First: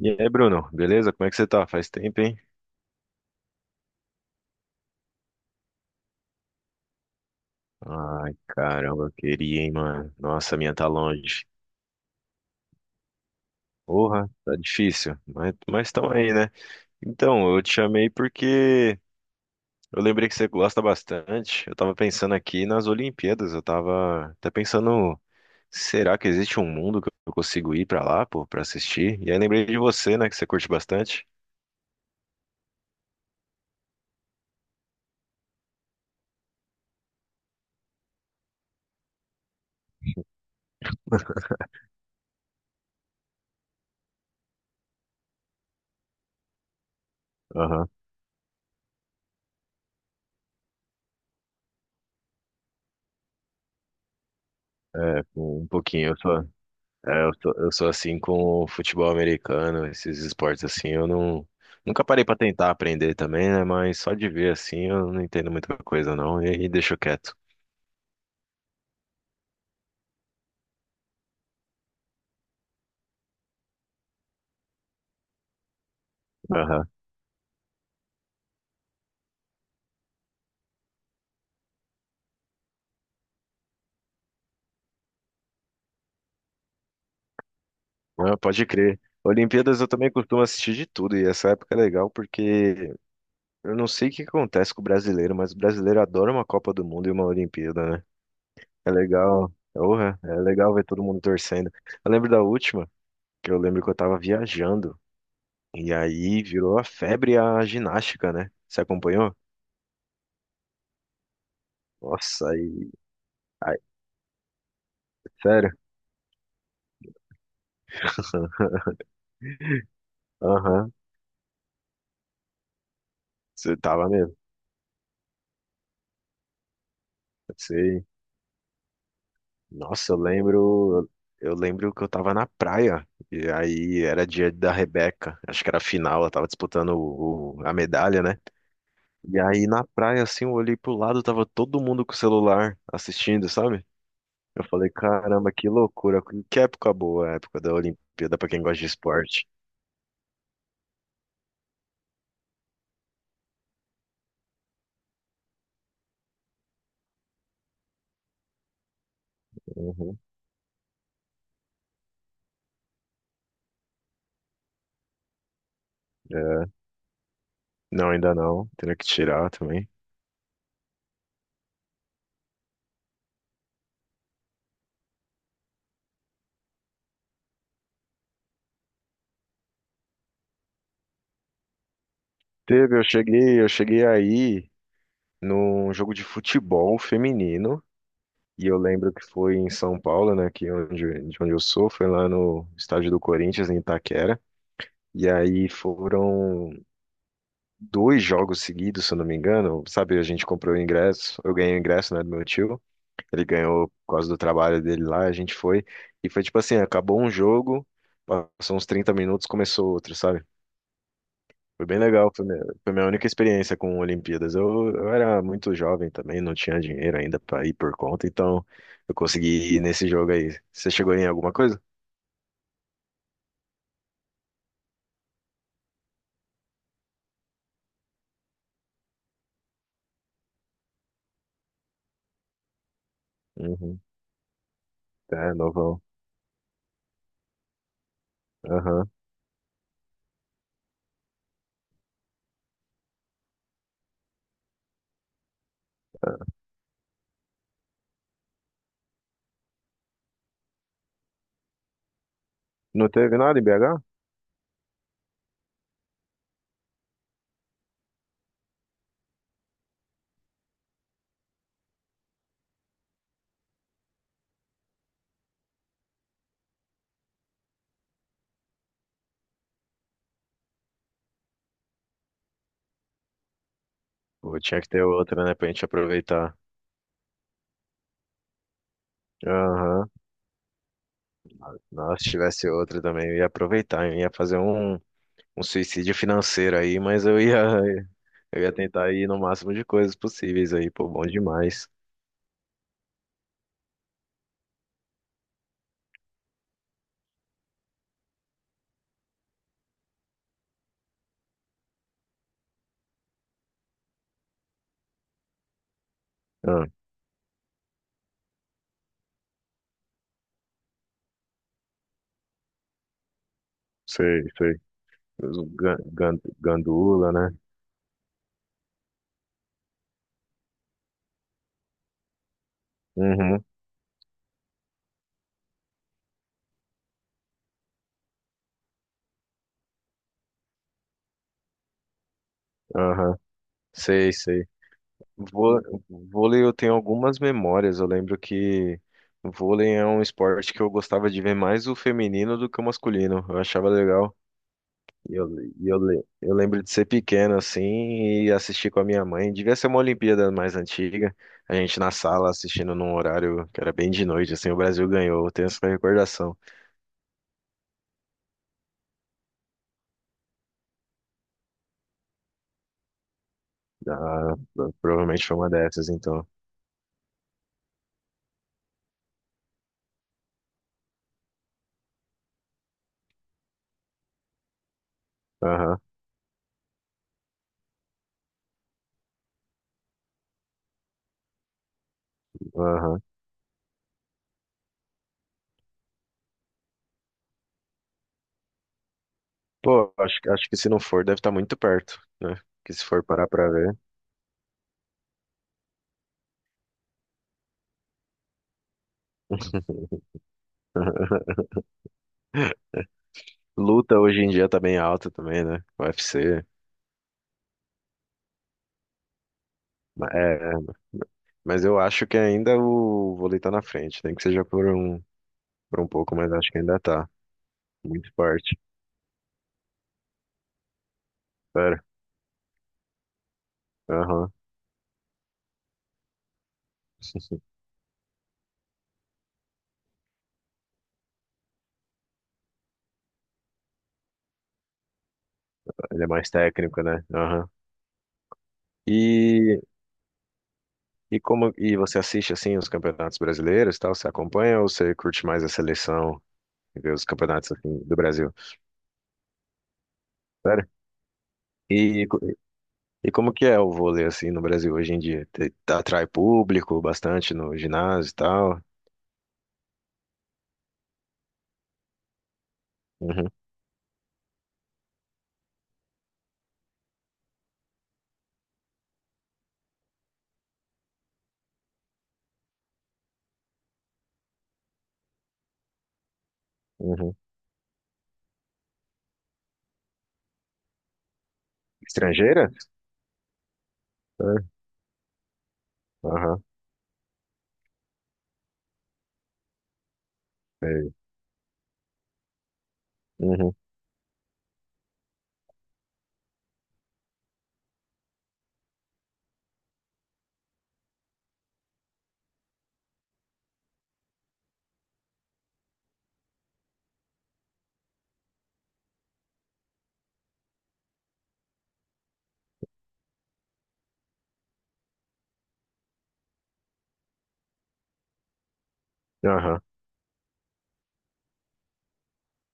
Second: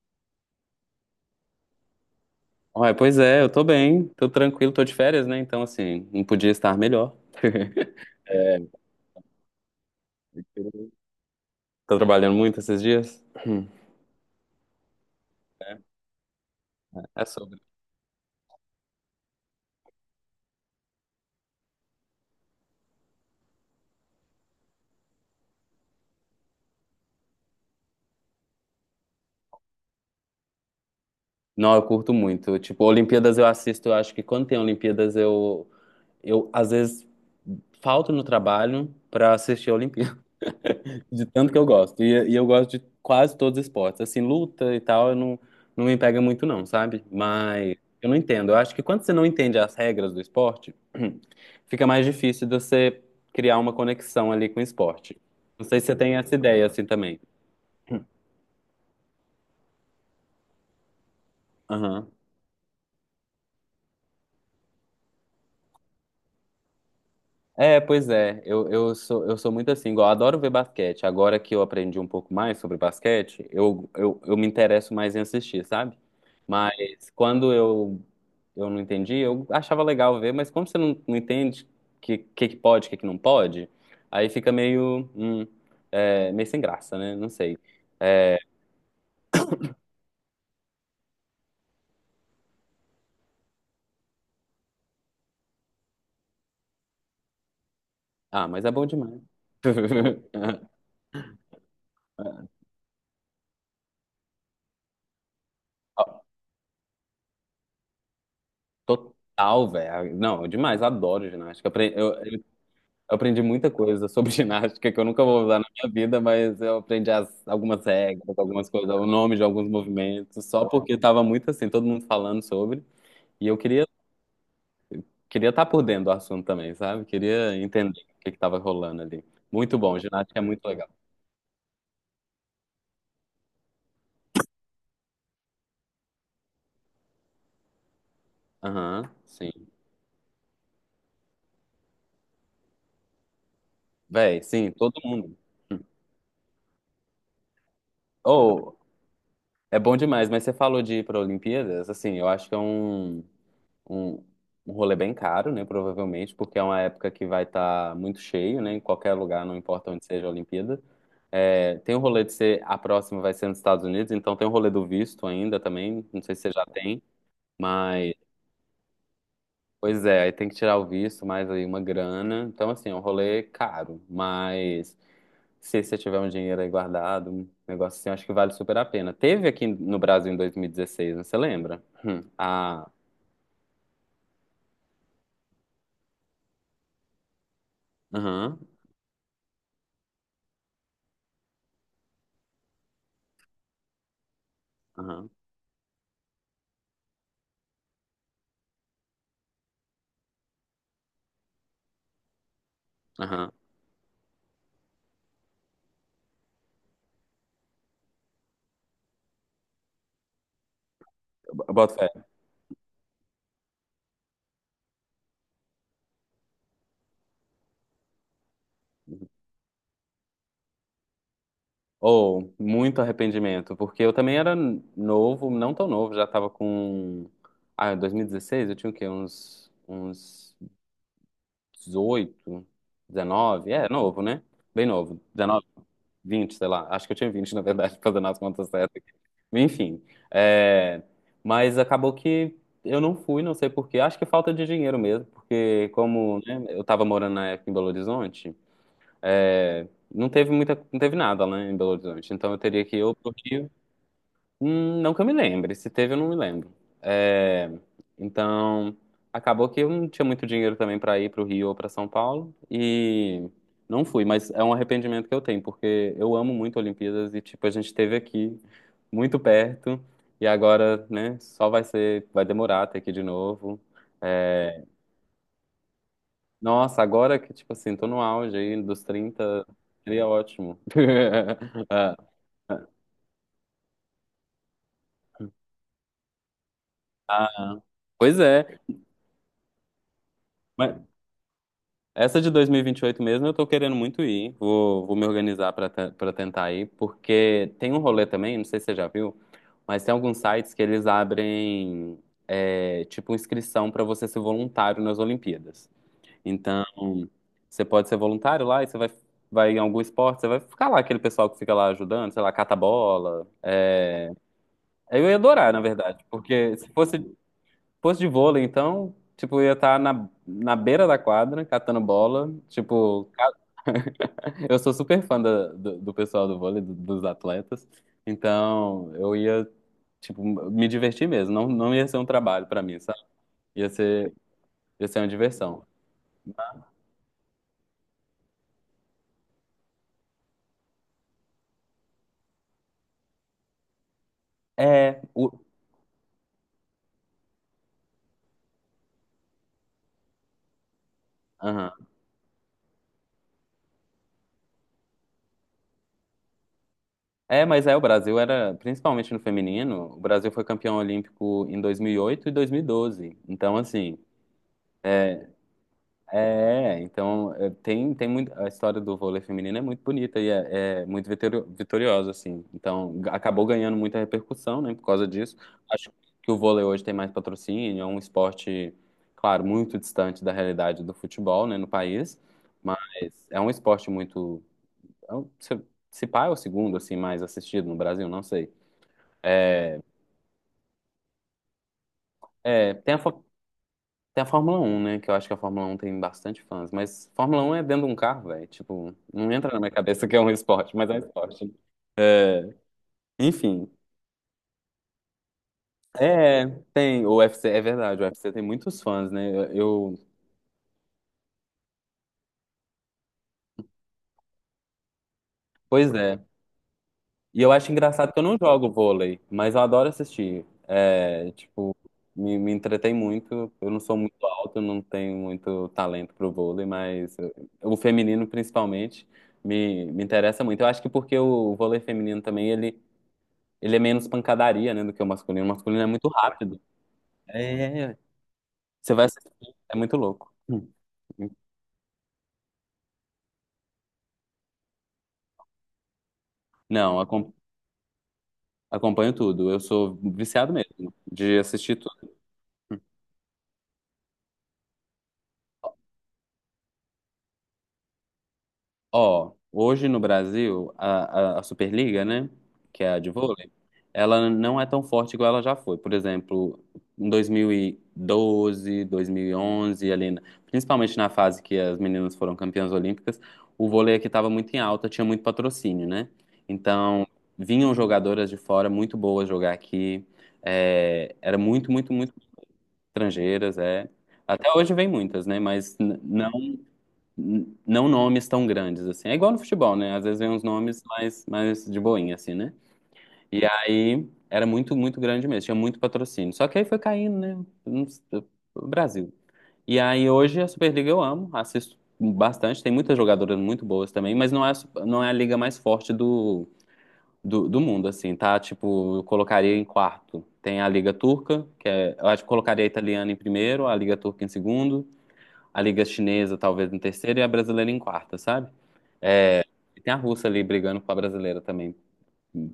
E aí, Bruno, beleza? Como é que você tá? Faz tempo, hein? Ué, pois é, eu tô bem, tô tranquilo, tô de férias, né? Então, assim, não podia estar melhor. Ai, caramba, eu queria, hein, mano. Nossa, a minha tá longe. Tô trabalhando muito esses dias? Hum. Porra, tá difícil, mas estão aí, né? É Então, sobre. eu te chamei porque eu lembrei que você gosta bastante. Eu tava pensando aqui nas Olimpíadas, eu tava até pensando, será que existe um mundo que eu consigo ir pra lá, pô, pra assistir? E aí lembrei de você, né, que você curte bastante. Não, eu curto muito. Tipo, Olimpíadas eu assisto, eu acho que quando tem Olimpíadas eu às vezes falto no trabalho pra assistir a Olimpíada, de tanto que eu gosto. E eu gosto de quase todos os esportes. Assim, luta e tal, eu não, não me pega muito não, sabe? Mas Aham, eu não entendo. Eu acho que quando você não entende as regras do esporte, fica mais difícil de você criar uma conexão ali com o esporte. Não um sei se você pouquinho. tem essa ideia assim também. É, eu sou assim com o futebol americano, esses esportes assim, eu não nunca Aham. parei pra tentar aprender também, né? Mas só de ver assim, eu não entendo muita coisa não e deixo quieto. É, pois é. Eu sou muito assim, igual, eu adoro ver basquete. Agora que eu aprendi um pouco mais sobre basquete, eu me interesso mais em assistir, sabe? Aham. Mas quando eu não entendi, eu achava legal ver, mas como você não entende que pode, o que, que não pode, aí fica meio, meio sem graça, né? Não sei. Ah, É, pode crer. Olimpíadas eu também costumo assistir de tudo e essa época é legal porque eu não sei o que acontece com o brasileiro, mas o brasileiro adora uma Copa do Mundo e uma Olimpíada, né? ah, mas é bom É demais. legal. Porra, é legal ver todo mundo torcendo. Eu lembro da última, que eu lembro que eu tava viajando. E Ó, aí virou a febre a ginástica, né? Você acompanhou? total, velho. Não, demais, adoro ginástica. Eu Nossa, aí, aprendi muita aí, coisa sobre ginástica que eu nunca vou usar na sério? minha vida, mas eu aprendi algumas regras, algumas coisas, o nome de alguns movimentos, só Aham, porque tava muito assim, todo mundo falando sobre. E eu você tava mesmo. queria estar por dentro do assunto também, sabe? Queria entender Sei. o que que tava rolando ali. Muito bom, Nossa, eu ginástica é muito legal. lembro, eu lembro que eu tava na praia e aí era dia da Rebeca, acho que era a final, ela tava disputando a medalha, né? Aham, E sim. aí na praia assim, eu olhei pro lado, tava todo mundo com o celular assistindo, sabe? Véi, Eu sim, falei, todo mundo. caramba, que loucura, que época boa, a época da Olimpíada pra quem Ou, gosta de esporte. é bom demais, mas você falou de ir para Olimpíadas, assim, eu acho que é um, um rolê bem caro, né? Provavelmente, porque é uma época que vai estar muito cheio, né? Em qualquer lugar, não importa onde Uhum. seja a Olimpíada. É, tem o rolê de ser, a próxima vai ser nos Estados Unidos, então tem o rolê do visto ainda também. Não sei se você já É. tem, Não, mas ainda não. Teria que tirar também. pois é, aí tem que tirar o visto, mais aí uma grana. Então, assim, é um rolê caro, mas se você tiver um dinheiro aí guardado, um negócio assim, eu acho que vale super a pena. Teve aqui no Brasil em 2016, né? Você lembra? A. Teve, eu cheguei aí num jogo de futebol feminino. Aham, E eu lembro que foi em São Paulo, né? Aqui onde, de onde eu sou, foi lá no estádio do Corinthians, em Itaquera. E aham, aí foram dois jogos seguidos, se eu não me engano. Sabe, a gente comprou o ingresso, eu ganhei o ingresso, né, do meu tio. Ele aham. ganhou por causa do trabalho dele lá, a gente foi. E foi tipo assim, acabou um jogo, passou uns 30 minutos, começou outro, sabe? Foi bem Bota. legal, foi minha única experiência com Olimpíadas. Eu era muito jovem também, não tinha dinheiro ainda para ir por conta, então eu consegui ir nesse jogo aí. Você chegou em alguma coisa? Ou muito arrependimento, porque eu também era novo, não tão novo, já tava com. Ah, 2016 eu tinha o quê? Uns 18 19, é, Uhum. novo, né? Bem novo. É, 19 novão. 20 sei lá. Acho que eu tinha 20 na verdade, fazendo as contas certas Aham. aqui. Enfim. é, Mas acabou que eu não fui, não sei por quê. Acho que falta de dinheiro mesmo, porque como, né, eu tava morando na época em Belo Horizonte, é, não teve muita, não teve nada lá em Belo Horizonte. Então eu teria que ir Não ou pro teve nada em Rio. BH? Não que eu me lembre. Se teve, eu não me lembro. É, então, acabou que eu não tinha muito dinheiro também para ir para o Rio ou para São Paulo e não fui, mas é um arrependimento que eu tenho, porque eu amo muito Olimpíadas e, tipo, a gente esteve aqui muito perto e agora, né, só vai ser, vai demorar até aqui de novo. Pô, tinha É, que ter outra, né, pra gente aproveitar. nossa, agora que, tipo assim, tô no auge aí dos 30 Aham. seria ótimo. Nossa, se tivesse Ah, outra também, eu ia aproveitar, eu ia fazer um, um suicídio financeiro aí, mas eu ia, ah, pois eu ia é. tentar ir no máximo de coisas possíveis aí, Mas, pô, bom demais. essa de dois mil e vinte e oito mesmo, eu tô querendo muito ir. Vou me organizar pra tentar ir, porque tem um rolê também, não sei se você já viu, mas tem alguns sites que eles abrem, tipo inscrição pra você ser voluntário nas Olimpíadas. Então, Ah, você pode ser voluntário lá e você vai em algum esporte, você vai ficar lá, aquele pessoal que fica lá ajudando, sei lá, cata bola. sei, sei. Eu ia Os adorar, na verdade, porque se Gandula, né? fosse de vôlei, então, tipo, eu ia estar na beira da quadra, catando bola, tipo. Uhum, Eu sou super fã do pessoal do vôlei, dos atletas. Então, eu ia, tipo, me divertir mesmo. Não, não ia ser um trabalho pra mim, sabe? aham. Ia Sei, ser, sei. Ia ser uma Vô- diversão. Vôlei eu tenho algumas memórias. Eu lembro que vôlei é um esporte que eu gostava de ver mais o feminino do que o masculino. Eu achava legal. É, Eu lembro de ser pequeno assim e assistir com a minha mãe. Devia ser uma Olimpíada mais antiga. A aham. gente na sala assistindo num horário que era bem de noite, assim, o Brasil ganhou. Eu tenho essa recordação. É, mas é, o Brasil era, principalmente no feminino, o Brasil foi campeão olímpico em 2008 e 2012. Então, assim, Ah, provavelmente foi uma dessas, então. é, então é, tem muito, a história do vôlei feminino é muito bonita e é muito vitoriosa, assim. Então acabou ganhando muita repercussão, né, por causa disso. Aham, Acho que o vôlei hoje tem mais patrocínio, é um esporte, claro, muito distante da realidade do futebol, né, no país, mas aham. é um esporte muito, é um- se, se pá é o segundo, assim, mais assistido no Brasil, não sei. É, Pô, acho que se não for, deve estar muito perto, né? Que é, se tem a, for fa- parar pra ver. Tem a Fórmula Um, né? Que eu acho que a Fórmula Um tem bastante fãs. Mas Fórmula Um é dentro de um carro, velho. Tipo, não entra na minha cabeça que é um esporte, mas é um esporte, né? É, enfim. Luta hoje em dia tá bem alta também, né? UFC. É, tem. O UFC, é verdade, o UFC tem muitos fãs, né? Ma- é, mas eu acho que ainda o vôlei tá na frente, nem que seja por um Pois pouco, é. mas acho que ainda tá. E eu acho Muito engraçado que eu não forte. jogo vôlei, mas eu adoro assistir. É, tipo, Pera. Me entretei muito. Eu não sou muito Aham. alto, não tenho muito talento pro vôlei, o feminino, principalmente, me interessa muito. Eu acho que porque o vôlei feminino também, ele é menos pancadaria, né, do que o masculino. O masculino é Ele é muito mais rápido. técnico, né? Aham. É, você vai assistir, E, é muito louco. Hum. e como e você assiste assim os campeonatos brasileiros, e tal? Você acompanha ou você curte mais a seleção e vê Não, os acom- campeonatos assim, do Brasil? Acompanho tudo. Eu sou viciado Sério? mesmo de assistir. E E como que é o vôlei assim no Brasil hoje em dia? Te- Atrai público bastante no ginásio e tal? Ó, hoje no Brasil, a Superliga, né, que é a de Uhum, vôlei, ela não é tão forte igual ela já foi. Por exemplo, em 2012, 2011, ali, principalmente na fase que as meninas foram campeãs olímpicas, o vôlei aqui estava muito em alta, tinha muito patrocínio, né? Então, uhum. vinham jogadoras de fora muito boas jogar aqui. É, era muito, muito, muito Estrangeira? estrangeiras, é. É, Até hoje vem muitas, né? Mas aham, não nomes tão grandes, assim. É igual no futebol, né? Às vezes vem uns nomes sei. mais, mais de boinha, assim, né? E Uhum, aí era muito, muito grande mesmo, tinha muito patrocínio. Só que aí foi caindo, né? Não s- O Brasil. E aí hoje a Superliga eu amo, assisto bastante, tem muitas jogadoras muito boas também, mas não é, não é a liga mais forte do mundo, assim, tá? Tipo, eu colocaria em quarto. Tem a Liga Turca, que é, eu acho que colocaria a italiana em primeiro, a Liga Turca em segundo, a Liga Chinesa talvez em terceiro e a brasileira em quarta, sabe? aham. E tem a russa ali brigando com a brasileira também,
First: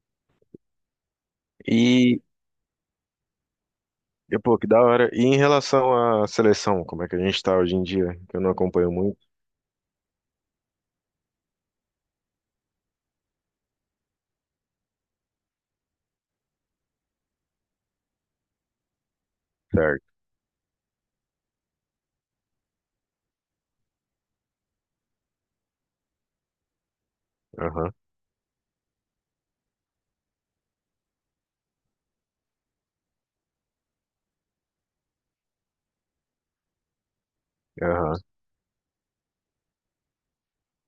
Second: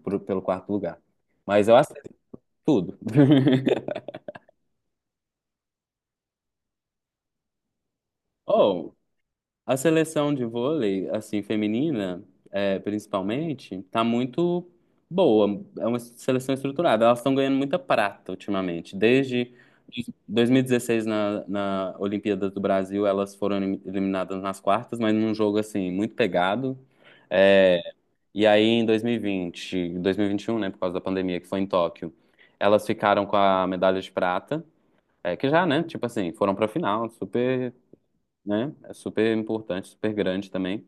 pelo quarto lugar. Mas eu aceito E, tudo. Pô, que da hora. E em relação à seleção, como é que a gente tá hoje em dia? Que eu não acompanho Oh, muito. a seleção de vôlei, assim, feminina, é, principalmente, tá muito boa. É uma seleção estruturada. Elas estão ganhando muita prata ultimamente. Desde Certo. 2016, na Olimpíada do Brasil, elas foram eliminadas nas quartas, mas num jogo, assim, muito pegado. É, Aham, e aí, em 2020, 2021, né, por causa da pandemia, que foi em Tóquio, elas ficaram com a medalha de prata, é, que já, né, tipo assim, foram pra final, super, aham, né, é super importante, super grande também.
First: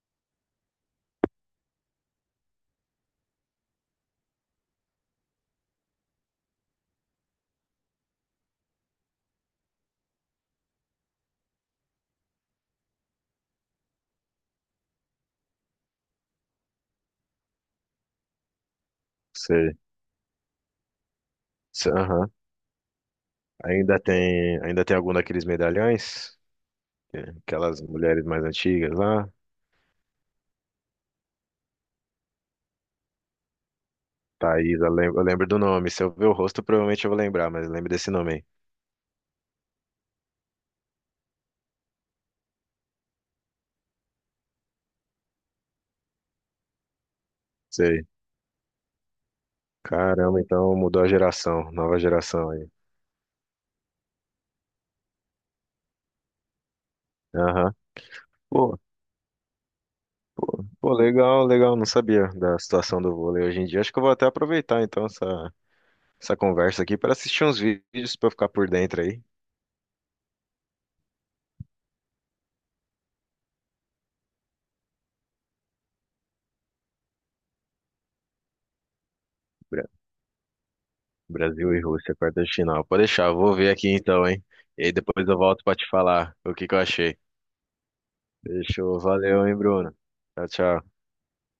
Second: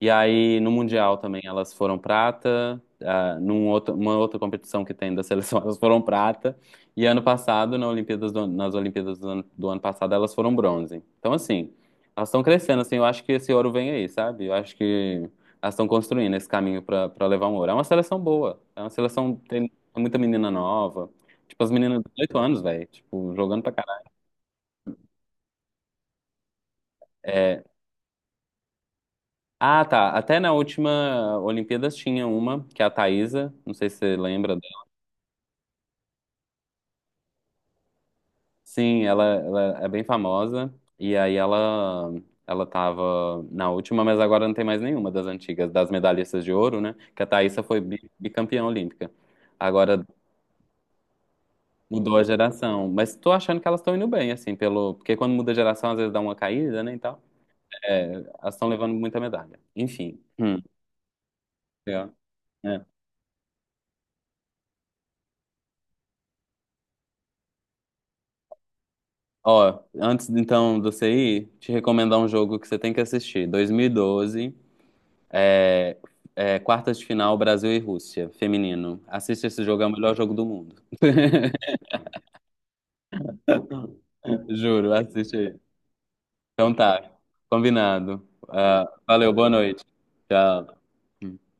E aí, no Mundial também, elas foram prata. Ah, num outro, uma outra competição que tem da seleção, elas foram prata. E ano passado, nas Olimpíadas do ano, do ano passado, elas foram bronze. Então, assim, elas estão crescendo, assim, eu acho que esse ouro vem aí, sabe? Eu acho que elas estão construindo esse caminho para levar um ouro. É uma seleção boa. É uma seleção, tem sei. muita menina nova. Tipo, as meninas de Aham. 18 anos, velho. Tipo, jogando pra caralho. Ainda tem algum daqueles medalhões? É, É, aquelas mulheres mais antigas lá? ah, tá. Até na última Olimpíadas tinha uma, que é a Thaísa. Não sei se você lembra. Thaís, eu lembro do nome. Se eu ver o rosto, provavelmente eu vou lembrar, mas eu lembro desse nome Sim, ela é bem famosa. E aí ela tava na última, mas agora não tem mais nenhuma das antigas, das medalhistas de ouro, né? Que a Thaísa foi aí. Bicampeã olímpica. Agora Caramba, então mudou a geração, nova mudou a geração aí. geração. Mas tô achando que elas estão indo bem, assim, pelo. Porque quando muda a geração, às vezes dá uma caída, né? E tal. Aham. É, elas estão Pô, levando muita medalha. Enfim. Pô, legal, legal. Não Legal. sabia da É. situação do vôlei hoje em dia. Acho que eu vou até aproveitar então essa conversa aqui para assistir uns vídeos para ficar por dentro aí. Ó, antes então de você ir, te recomendar um jogo que você tem que assistir. 2012. É, é, quartas de final, Brasil e Rússia, feminino. Assiste esse jogo, é Bra- o melhor jogo do mundo. Brasil e Rússia, quarta de final. Pode deixar, eu vou ver aqui então, hein? E aí Juro, depois assiste eu aí. volto para te falar o que Então que eu tá, achei. combinado. Ah, Fechou, valeu, valeu, boa hein, noite. Bruno. Tchau, tchau. Tchau.